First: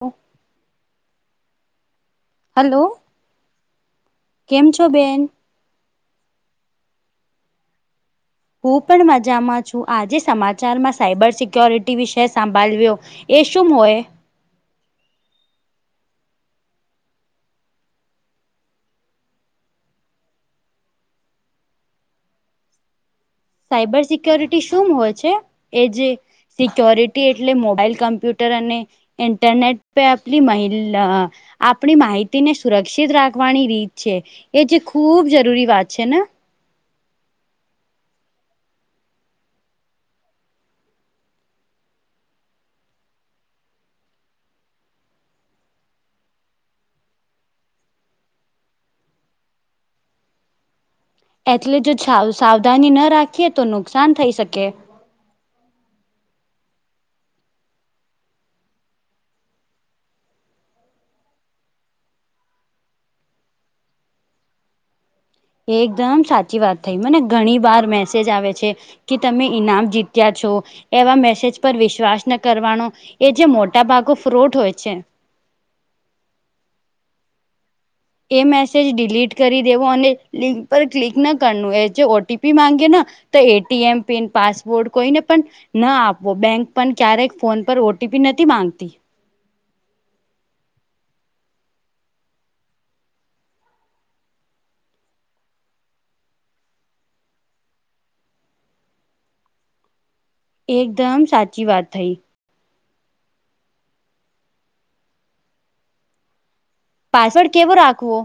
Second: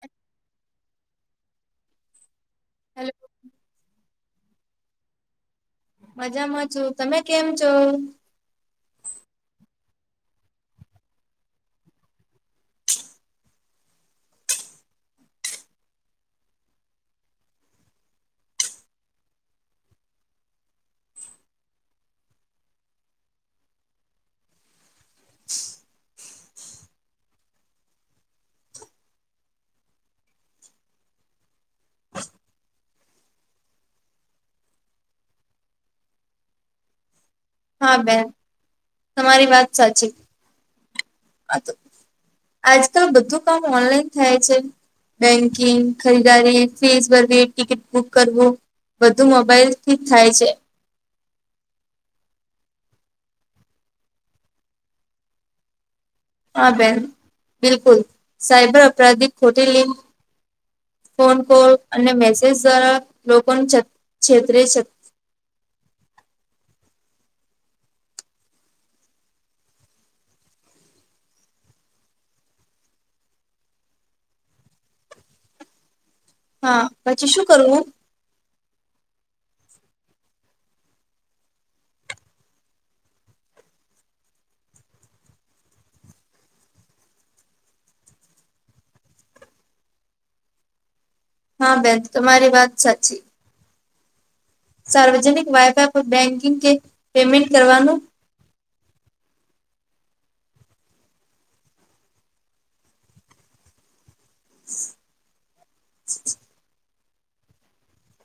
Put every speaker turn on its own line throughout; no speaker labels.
હ. Hello
hello
કેમ છો બેન.
મજામાં છું, તમે કેમ છો?
હું પણ મજામાં છું આજે સમાચારમાં સાયબર સિક્યોરિટી વિષય સાંભાલવ્યો. એ શું હોય. સાયબર સિક્યોરિટી શું હોય છે એ જે સિક્યોરિટી એટલે મોબાઈલ કમ્પ્યુટર અને ઇન્ટરનેટ પે આપલી મહિલા આપણી માહિતીને સુરક્ષિત રાખવાની રીત છે એ જે ખૂબ જરૂરી વાત છે ને.
હા બેન તમારી વાત સાચી. આજકાલ બધું કામ ઓનલાઈન થાય છે. બેંકિંગ ખરીદારી ફીઝ વર્ધી ટિકિટ બુક કરવું. બધું મોબાઈલ થી જ થાય છે.
એટલે જો છાવ સાવધાની ન રાખીએ તો નુકસાન થઈ શકે.
હા બેન બિલકુલ સાયબર અપરાધિક ખોટી લિક ફોન કોલ અને મેસેજ દ્વારા લોકો ન છત છેતરે છે.
એકદમ સાચી વાત થઈ મને ઘણી વાર મેસેજ આવે છે. કે તમે ઈનામ જીત્યા છો. એવા મેસેજ પર વિશ્વાસ ન કરવાનો એ જે મોટા ભાગો ફ્રોટ હોય છે.
હા પછી શું કરવું.
એ મેસેજ ડિલીટ કરી દેવો અને લિંક પર ક્લિક ના કરનું એ જે ઓટીપી માંગે ન તો એટીએમ પિન પાસવર્ડ કોઈને પણ ના આપવો બેંક પન ક્યારેક ફોન પર ઓટીપી નથી માંગતી.
હા બેન તમારી વાત સાચી. સાર્વજનિક વાયફાઈ પર બેન્કિંગ કે પેમેન્ટ કરવાનું.
એકદમ સાચી વાત થઈ. પાસવર્ડ કેવો રાખવો.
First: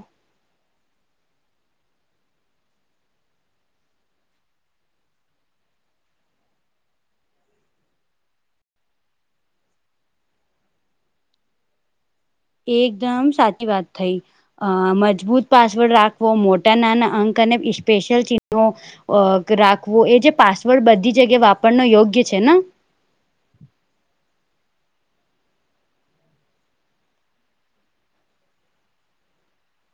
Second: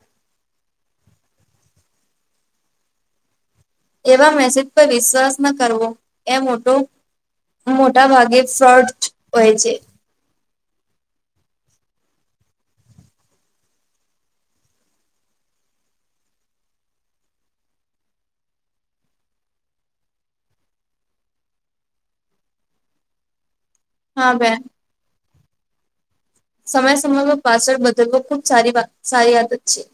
એવા મેસેજ પર વિશ્વાસ ન કરવો એ મોટો મોટા ભાગે ફ્રોડચ હોય છે.
એકદમ સાચી વાત થઈ. અ મજબૂત પાસવર્ડ રાખવો મોટા નાના અંક અને ઈ સ્પેશિયલ ચીન્હો અક રાખવું એ જે પાસવર્ડ બધી જગ્યાએ વાપરનો યોગ્ય છે ન.
હા બેન. સમય સમયમાં પાસવર્ડ બદલવો ખુબ સારી વાત સારી આદત છે.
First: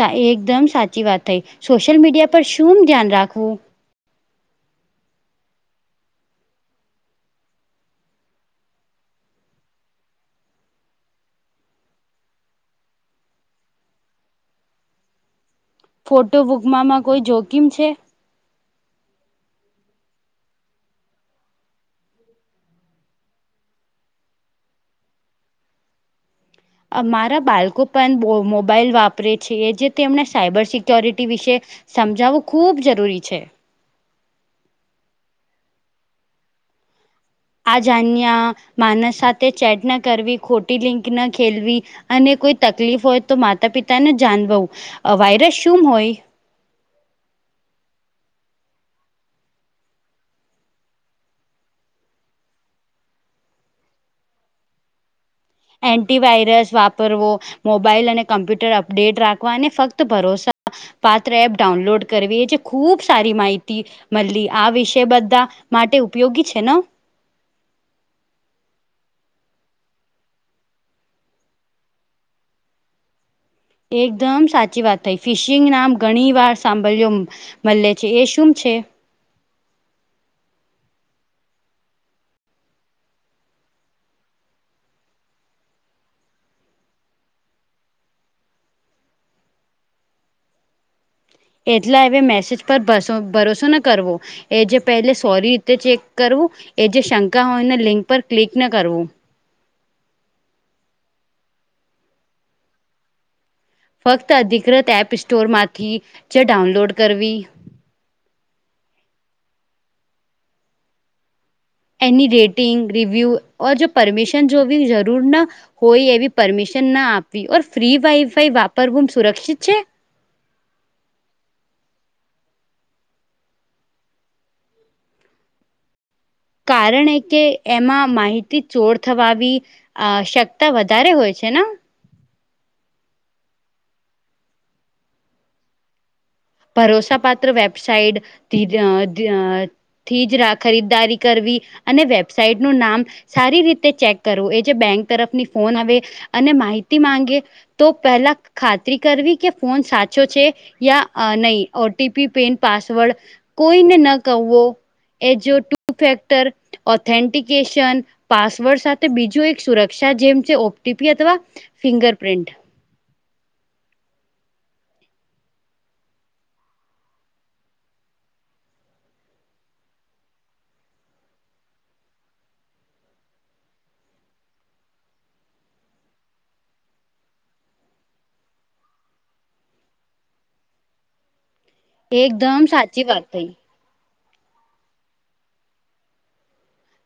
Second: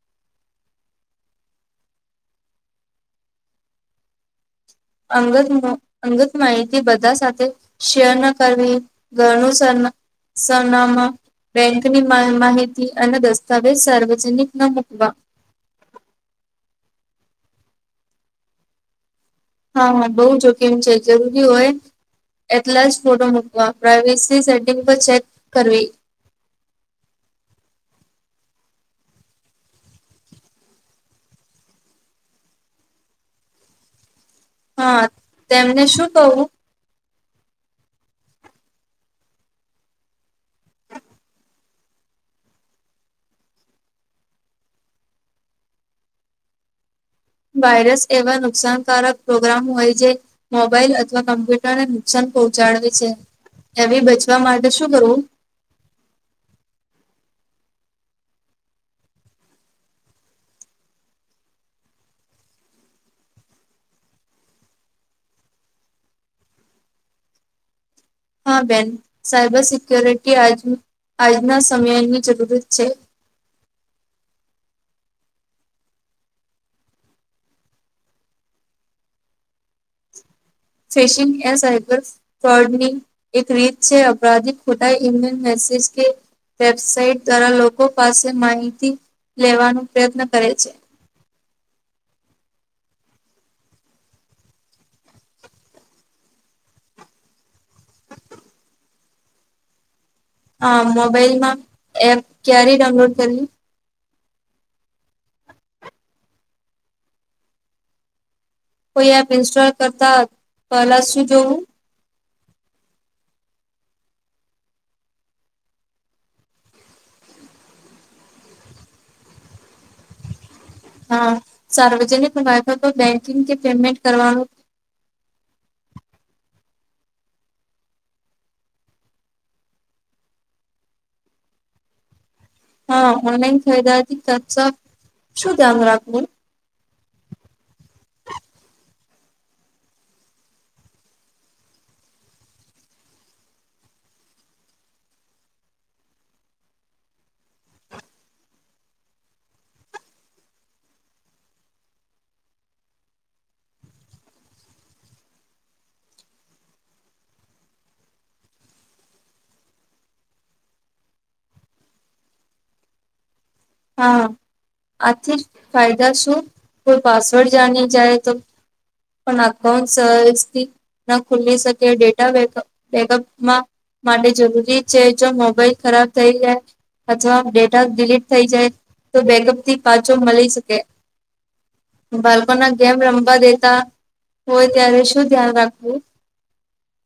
થા એકદમ સાચી વાત થઈ સોશિયલ મીડિયા પર શું ધ્યાન રાખવું.
અંગત મા અંગત માહિતી બધા સાથે શેર ના કરવી. ઘરનું સરના સરનામા બેંકની મા માહિતી અને દસ્તાવેજ સાર્વજનિક ન મુૂકવા.
ફોટો બુકમાંમાં કોઈ જોખીમ છે.
હા હા બહુ જોખીમ છે જરૂરી હોય. એટલા જ ફોટો મૂકવા પ્રઇવેસી સેટિંગ પર ચેક કરવી.
મારા બાળકો પણ મોબાઈલ વાપરે છે જે તેમણે સાયબર સિક્યોરિટી વિશે. સમજાવવું ખૂબ જરૂરી છે.
હા તેમને શું કવું.
આજણ્યા માનસ સાથે ચેટ ન કરવી ખોટી લિંક ન ખેલવી. અને કોઈ તકલીફ હોય તો માતા પિતાને જાણવવું વાયરસ શું હોય.
વાયરસ એવા નુકસાનકારક પ્રોગ્રામ હોય જે. મોબાઈલ અથવા કમ્પ્યુટર ને નુકસાન પહોંચાડવે છે. એ બચવા માટે શું કરવું.
એન્ટટી વાયરસ વાપરવો. મોબાઈલ અને કમ્પ્યુટર અપડેટ રાખવાને ફક્ત ભરોસાો. પાત્ર એપ ડાઉનલોડ કરવી એ જે ખૂબ સારી માહિતી. મલ્લી આ વિષય બધા માટે ઉપયોગી છે ને
હા બેન સાયબર સિક્યોરિટી આજ આજના સમયની જરૂરત છે.
એકદમ સાચી વાત થઈ ફિશિંગ નામ ઘણી વાર સાંભળ્યો. મળલે છે એ શું છે.
ફિશિંગ એસહેબ. ફ્રોડની એક રીત છે અપરાધી ખોટા ઈમેલ મેસેજ કે વેબસાઇટ દ્વારા લોકો પાસે માહિતી લેવાનો પ્રયત્ન કરે છે.
એટલા હવે મેસેજ પર ભરોસો ના કરવો એ જે પહેલે સોરી રીતે ચેક કરવું એ જે શંકા હોય એને લિંક પર ક્લિક ન કરવું.
હા મોબાઈલ માં એપ ક્યારે ડાઉનલોડ કરવી.
ફક્ત અધિકૃત એપ સ્ટોર માંથી જે ડાઉનલોડ કરવી.
કોઈ એપ ઇન્સ્ટોલ કરતા પહેલા શું જોવું.
એની રેટિંગ રીવ્યુ ઓ જો પરમિશન જો બી જરૂર ના. હોય એવી પરમિશન ના આપવી ઓર ફ્રી વાઈ ફાઈ વાપરવું સુરક્ષિત છે.
હા સાર્વજનિક વાફ તો બેંકિંગ કે પેમેન્ટ કરવાનું.
કારણ એ કે એમાં માહિતી ચોર થવા. અ શકતા વધારે હોય છે ને.
હા ઓનલાઈન ખરીદાથી ખર્ચા શું ધ્યાન રાખવું.
ભરોસાપત્ર વેબસાઇટ. થી જ રા ખરીદદારી કરવી અને વેબસાઇટ નું નામ. સારી રીતે ચેક કરવું એ જે બેંક તરફની ફોન આવે અને માહિતી માંગે. તો પહેલા ખાતરી કરવી કે ફોન સાચો છે યા. નહી ઓટીપી પિન પાસવર્ડ કોઈને ન કવો. એ જો ટુ ફેક્ટર. ઓથેન્ટિકેશન પાસવર્ડ સાથે બીજું એક સુરક્ષા જેમ છે ઓટીપી અથવા. ફિંગરપિન્ટ.
હા આથી ફાયદા શું કોઈ પાસવર્ડ જાની જાય તો. પણ અકાઉન્ટસ. ના ખુલી શકે ડેટા બેકપ બેકઅપમાં. માટે જરૂરી છે જો મોબાઈલ ખરાબ થઈ જાય અથવા ડેટા ડિલીટ. થઈ જાય તો બેગઅપ થી પાછો મળી શકે. બાળકો
એકદમ
ના ગેમ
સાચી વાત
રમવા
થઈ
દેતા હોય ત્યારે શું ધ્યાન રાખવું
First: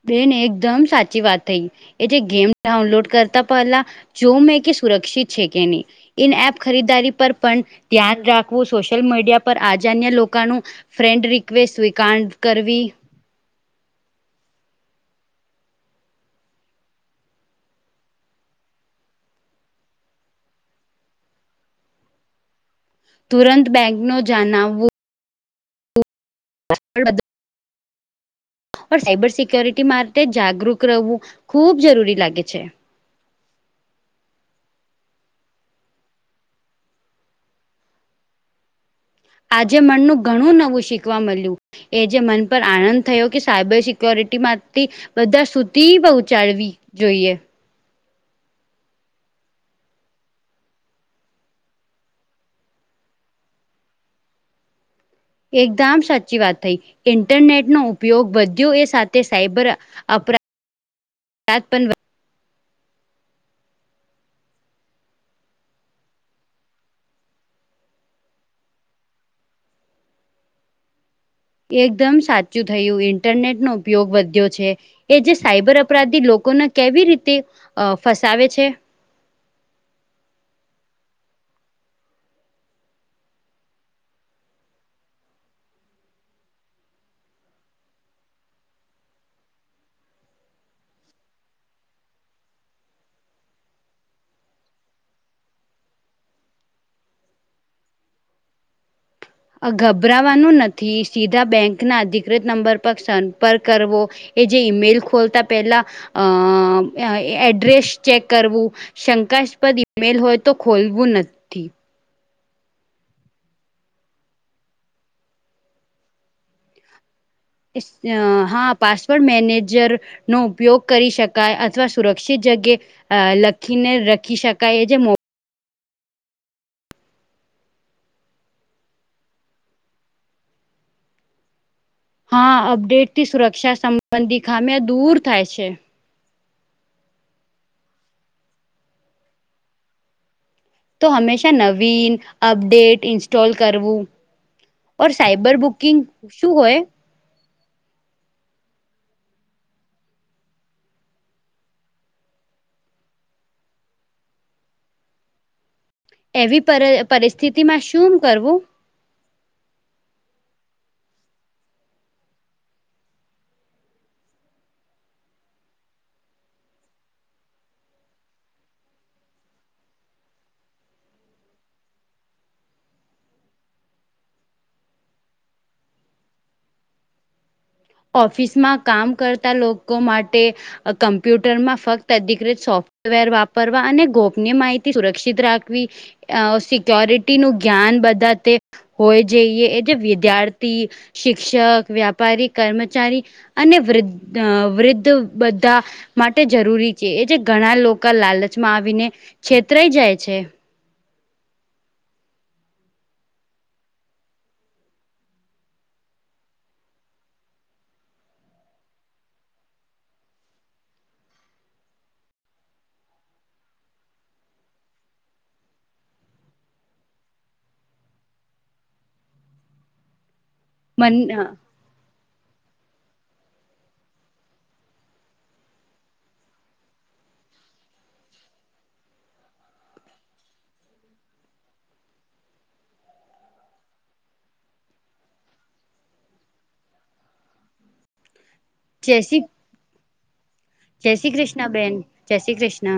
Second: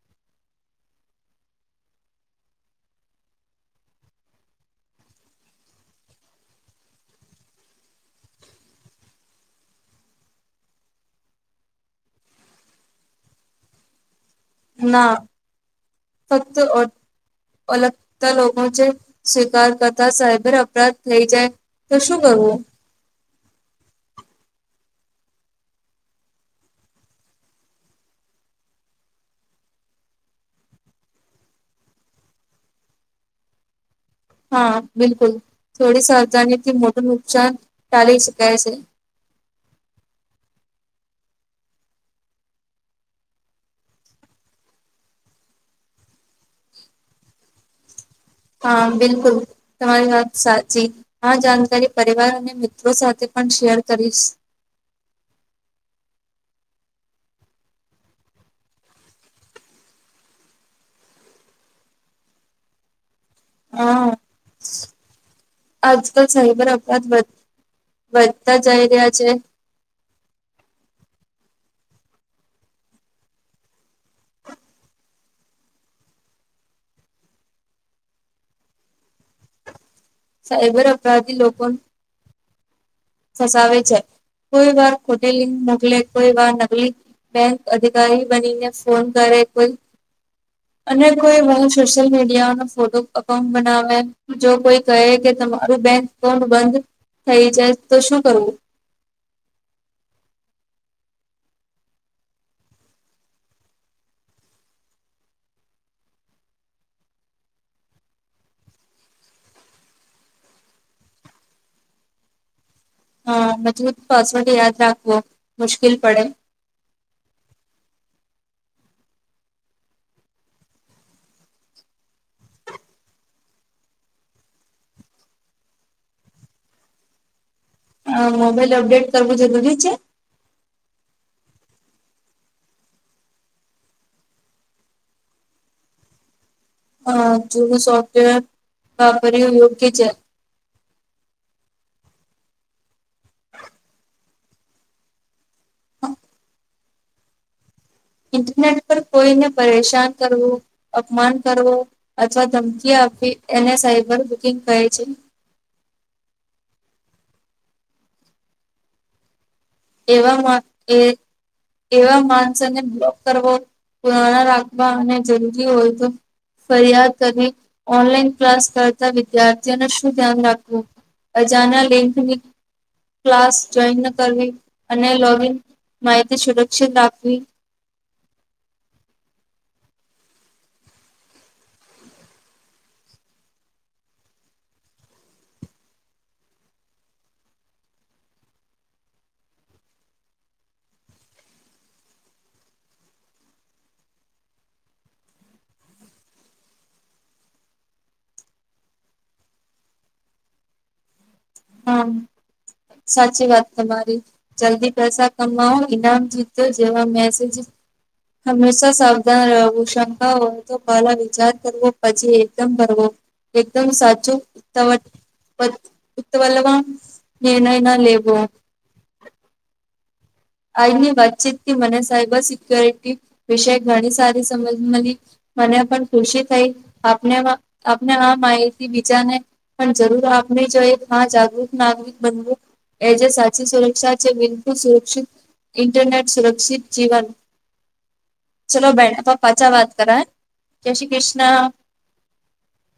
બેન એકદમ સાચી વાત થઈ એ જે ગેમ ડાઉનલોડ કરતા પહેલા. જો મેં કે સુરક્ષિત છે કે નહી. ઇન એપ ખરીદારી પર પણ ધ્યાન રાખવું સોશિયલ મીડિયા પર આજાન્ય લોકોનું. ફ્રેન્ડ રિક્વેસ્ટ સ્વીકારણ કરવી.
ના ફક્ત. અલગતા લોકો છે સ્વીકાર કરતા સાયબર અપરાધ થઈ જાય. તો શું કરવું.
તુરંત બેંક નો જણાવવો. બ [inaudible] [unintelligible] ઓ સાયબર સિક્યોરિટી માટે જાગૃત રહેવું ખૂબ જરૂરી લાગે છે.
હા બિલકુલ થોડી સહજાનીથી મોટ ઉપુચાર ટાલે શકાય છે.
આજે મનનું ઘણું નવું શીખવા મળ્યું. એ જે મન પર આનંદ થયો કે સાયબર સિક્યોરિટી માંથી. બધા સુતી પહોંચાડવી જોઈએ
હા બિલકુલ. તમારી વાત સાચી આ જાણકારી પરિવાર અને મિત્રો સાથે પણ શેર કરીશ.
એકદમ સાચી વાત થઈ ઇન્ટરનેટ નો ઉપયોગ બ્યો એ સાથે સાયબર. અપરા પણ.
હા. આજકાલ સાઈબર અપરાધ વધ વધતા જઈ રહ્યા છે.
એકદમ સાચું થયું ઇન્ટરનેટ નો ઉપયોગ વધ્યો છે એ જે સાયબર અપરાધી લોકોને કેવી રીતે ફસાવે છે.
સાયબર અપરાધી લોકો. ફસાવે છે કોઈ વાર ખોટેલી નકલે કોઈ વાર નકલી. બેંક અધિકારી બનીને ફોન કરે કોઈ. અને કોઈ બ સોશિયલ મીડિયાનો ફોટો અકાઉન્ટ બનાવે. જો કોઈ કહે કે તમારું બેંક અાઉન્ટ બંધ થઇ જાય તો શું કરવું.
ગભરાવાનું નથી સીધા બેંક ના અધિકૃત નંબર પર સંપર્ક કરવો. એ જે ઈમેલ ખોલતા પેલા અ એડ્રેસ ચેક કરવું. શંકાસ્પદ ઈમેલ હોય તો ખોલવું નથી.
હા બજું પાસવર્ડ યાદ રાખવો મુશ્કેલ પડે.
હા પાસવર્ડ મેનેજર. નો ઉપયોગ કરી શકાય અથવા સુરક્ષિત જગ્યા. અ લખીને રખી શકાય એ જે મો.
આ મોબાઈલ અપડેટ કર બુધી છે.
હા અપડેટથી સુરક્ષા સંબંધી ખામ્યા દૂર થાય છે.
હ જુ સોફ્ટવેર વાપરી યોગ્ય છે.
તો હંમેશા નવીન અપડેટ ઇન્સ્ટોલ કરવું ઓ સાયબર બુક. િંગ શું હોય [unintelligible] [inaudible]
ઇન્ટરનેટ પર કોઈને પરેશાન કરવું. અપમાન કરવો અથવા ધમકી આપવી એને સાયબર બુકિંગ કહે છે.
એવી પર પરિસ્થિતિ માં શું કરવું.
એમાં એ [inaudible] [unintelligible] એવા માણસોને બ્લોક કરવો પુરાણા રાખવા અને જરૂરી હોય તો. ફરિયાદ કરી ઓનલાઈન ક્લાસ કરતા વિદ્યાર્થીઓને શું ધ્યાન રાખવું. અજાના લેંકની ક્લાસ જોઈન કરવી. અને લોગન માહિતી સુરક્ષિત રાખવી.
ઓફિસમાં કામ કરતા લોકો માટે. કમ્પ્યુટર માં ફક્ત અધિકૃત સોફ્ટવેર વાપરવા અને ગોપની માહિતી સુરક્ષિત રાખવી. અ સિક્યોરિટી ન ગ્ઞન બધા તે. હોય જઈએ એ જે વિદ્યાર્થી શિક્ષક વ્યાપારી કર્મચારી. અને વૃદ્ધ વૃદ્ધ બધા. માટે જરૂરી છે એ જે ઘણા લોકો લાલચમાં આવીને છેતરાઈ જાય છે.
હમ સાચી વાત તમારી. જલ્દી પૈસા કમાવો ઈનામ જીત્યો જેવા મેસેજ. હંમેશા સાવધાન રહેવું શંકા હોય તો પહેલા વિચાર કરવો પછી એકદમ કરવો એકદમ સાચું તમે પર તમે લોકોન નિર્નય ન લેવો. આજની
મન
વાતચીત થી મને સાયબર સિક્યોરિટી વિશે ઘણી સારી સમજી મલી. મને પન ખુશી થઈ આપને આ આપને આ માહિતી બિચાને પન જરૂર આપને જો એક મહા જાગૃત નાગરિક બનવું. એ જે સાચી સુરક્ષા છે બિલકુલ સુરક્ષિત ઇન્ટરનેટ સુરક્ષિત જીવન. ચલો બેન
જય
અપા
શ્રી
પાછા વાત કરા હેન.
જય શ્રી ક્રિષ્ન બેન જય શ્રી ક્રિષ્ન.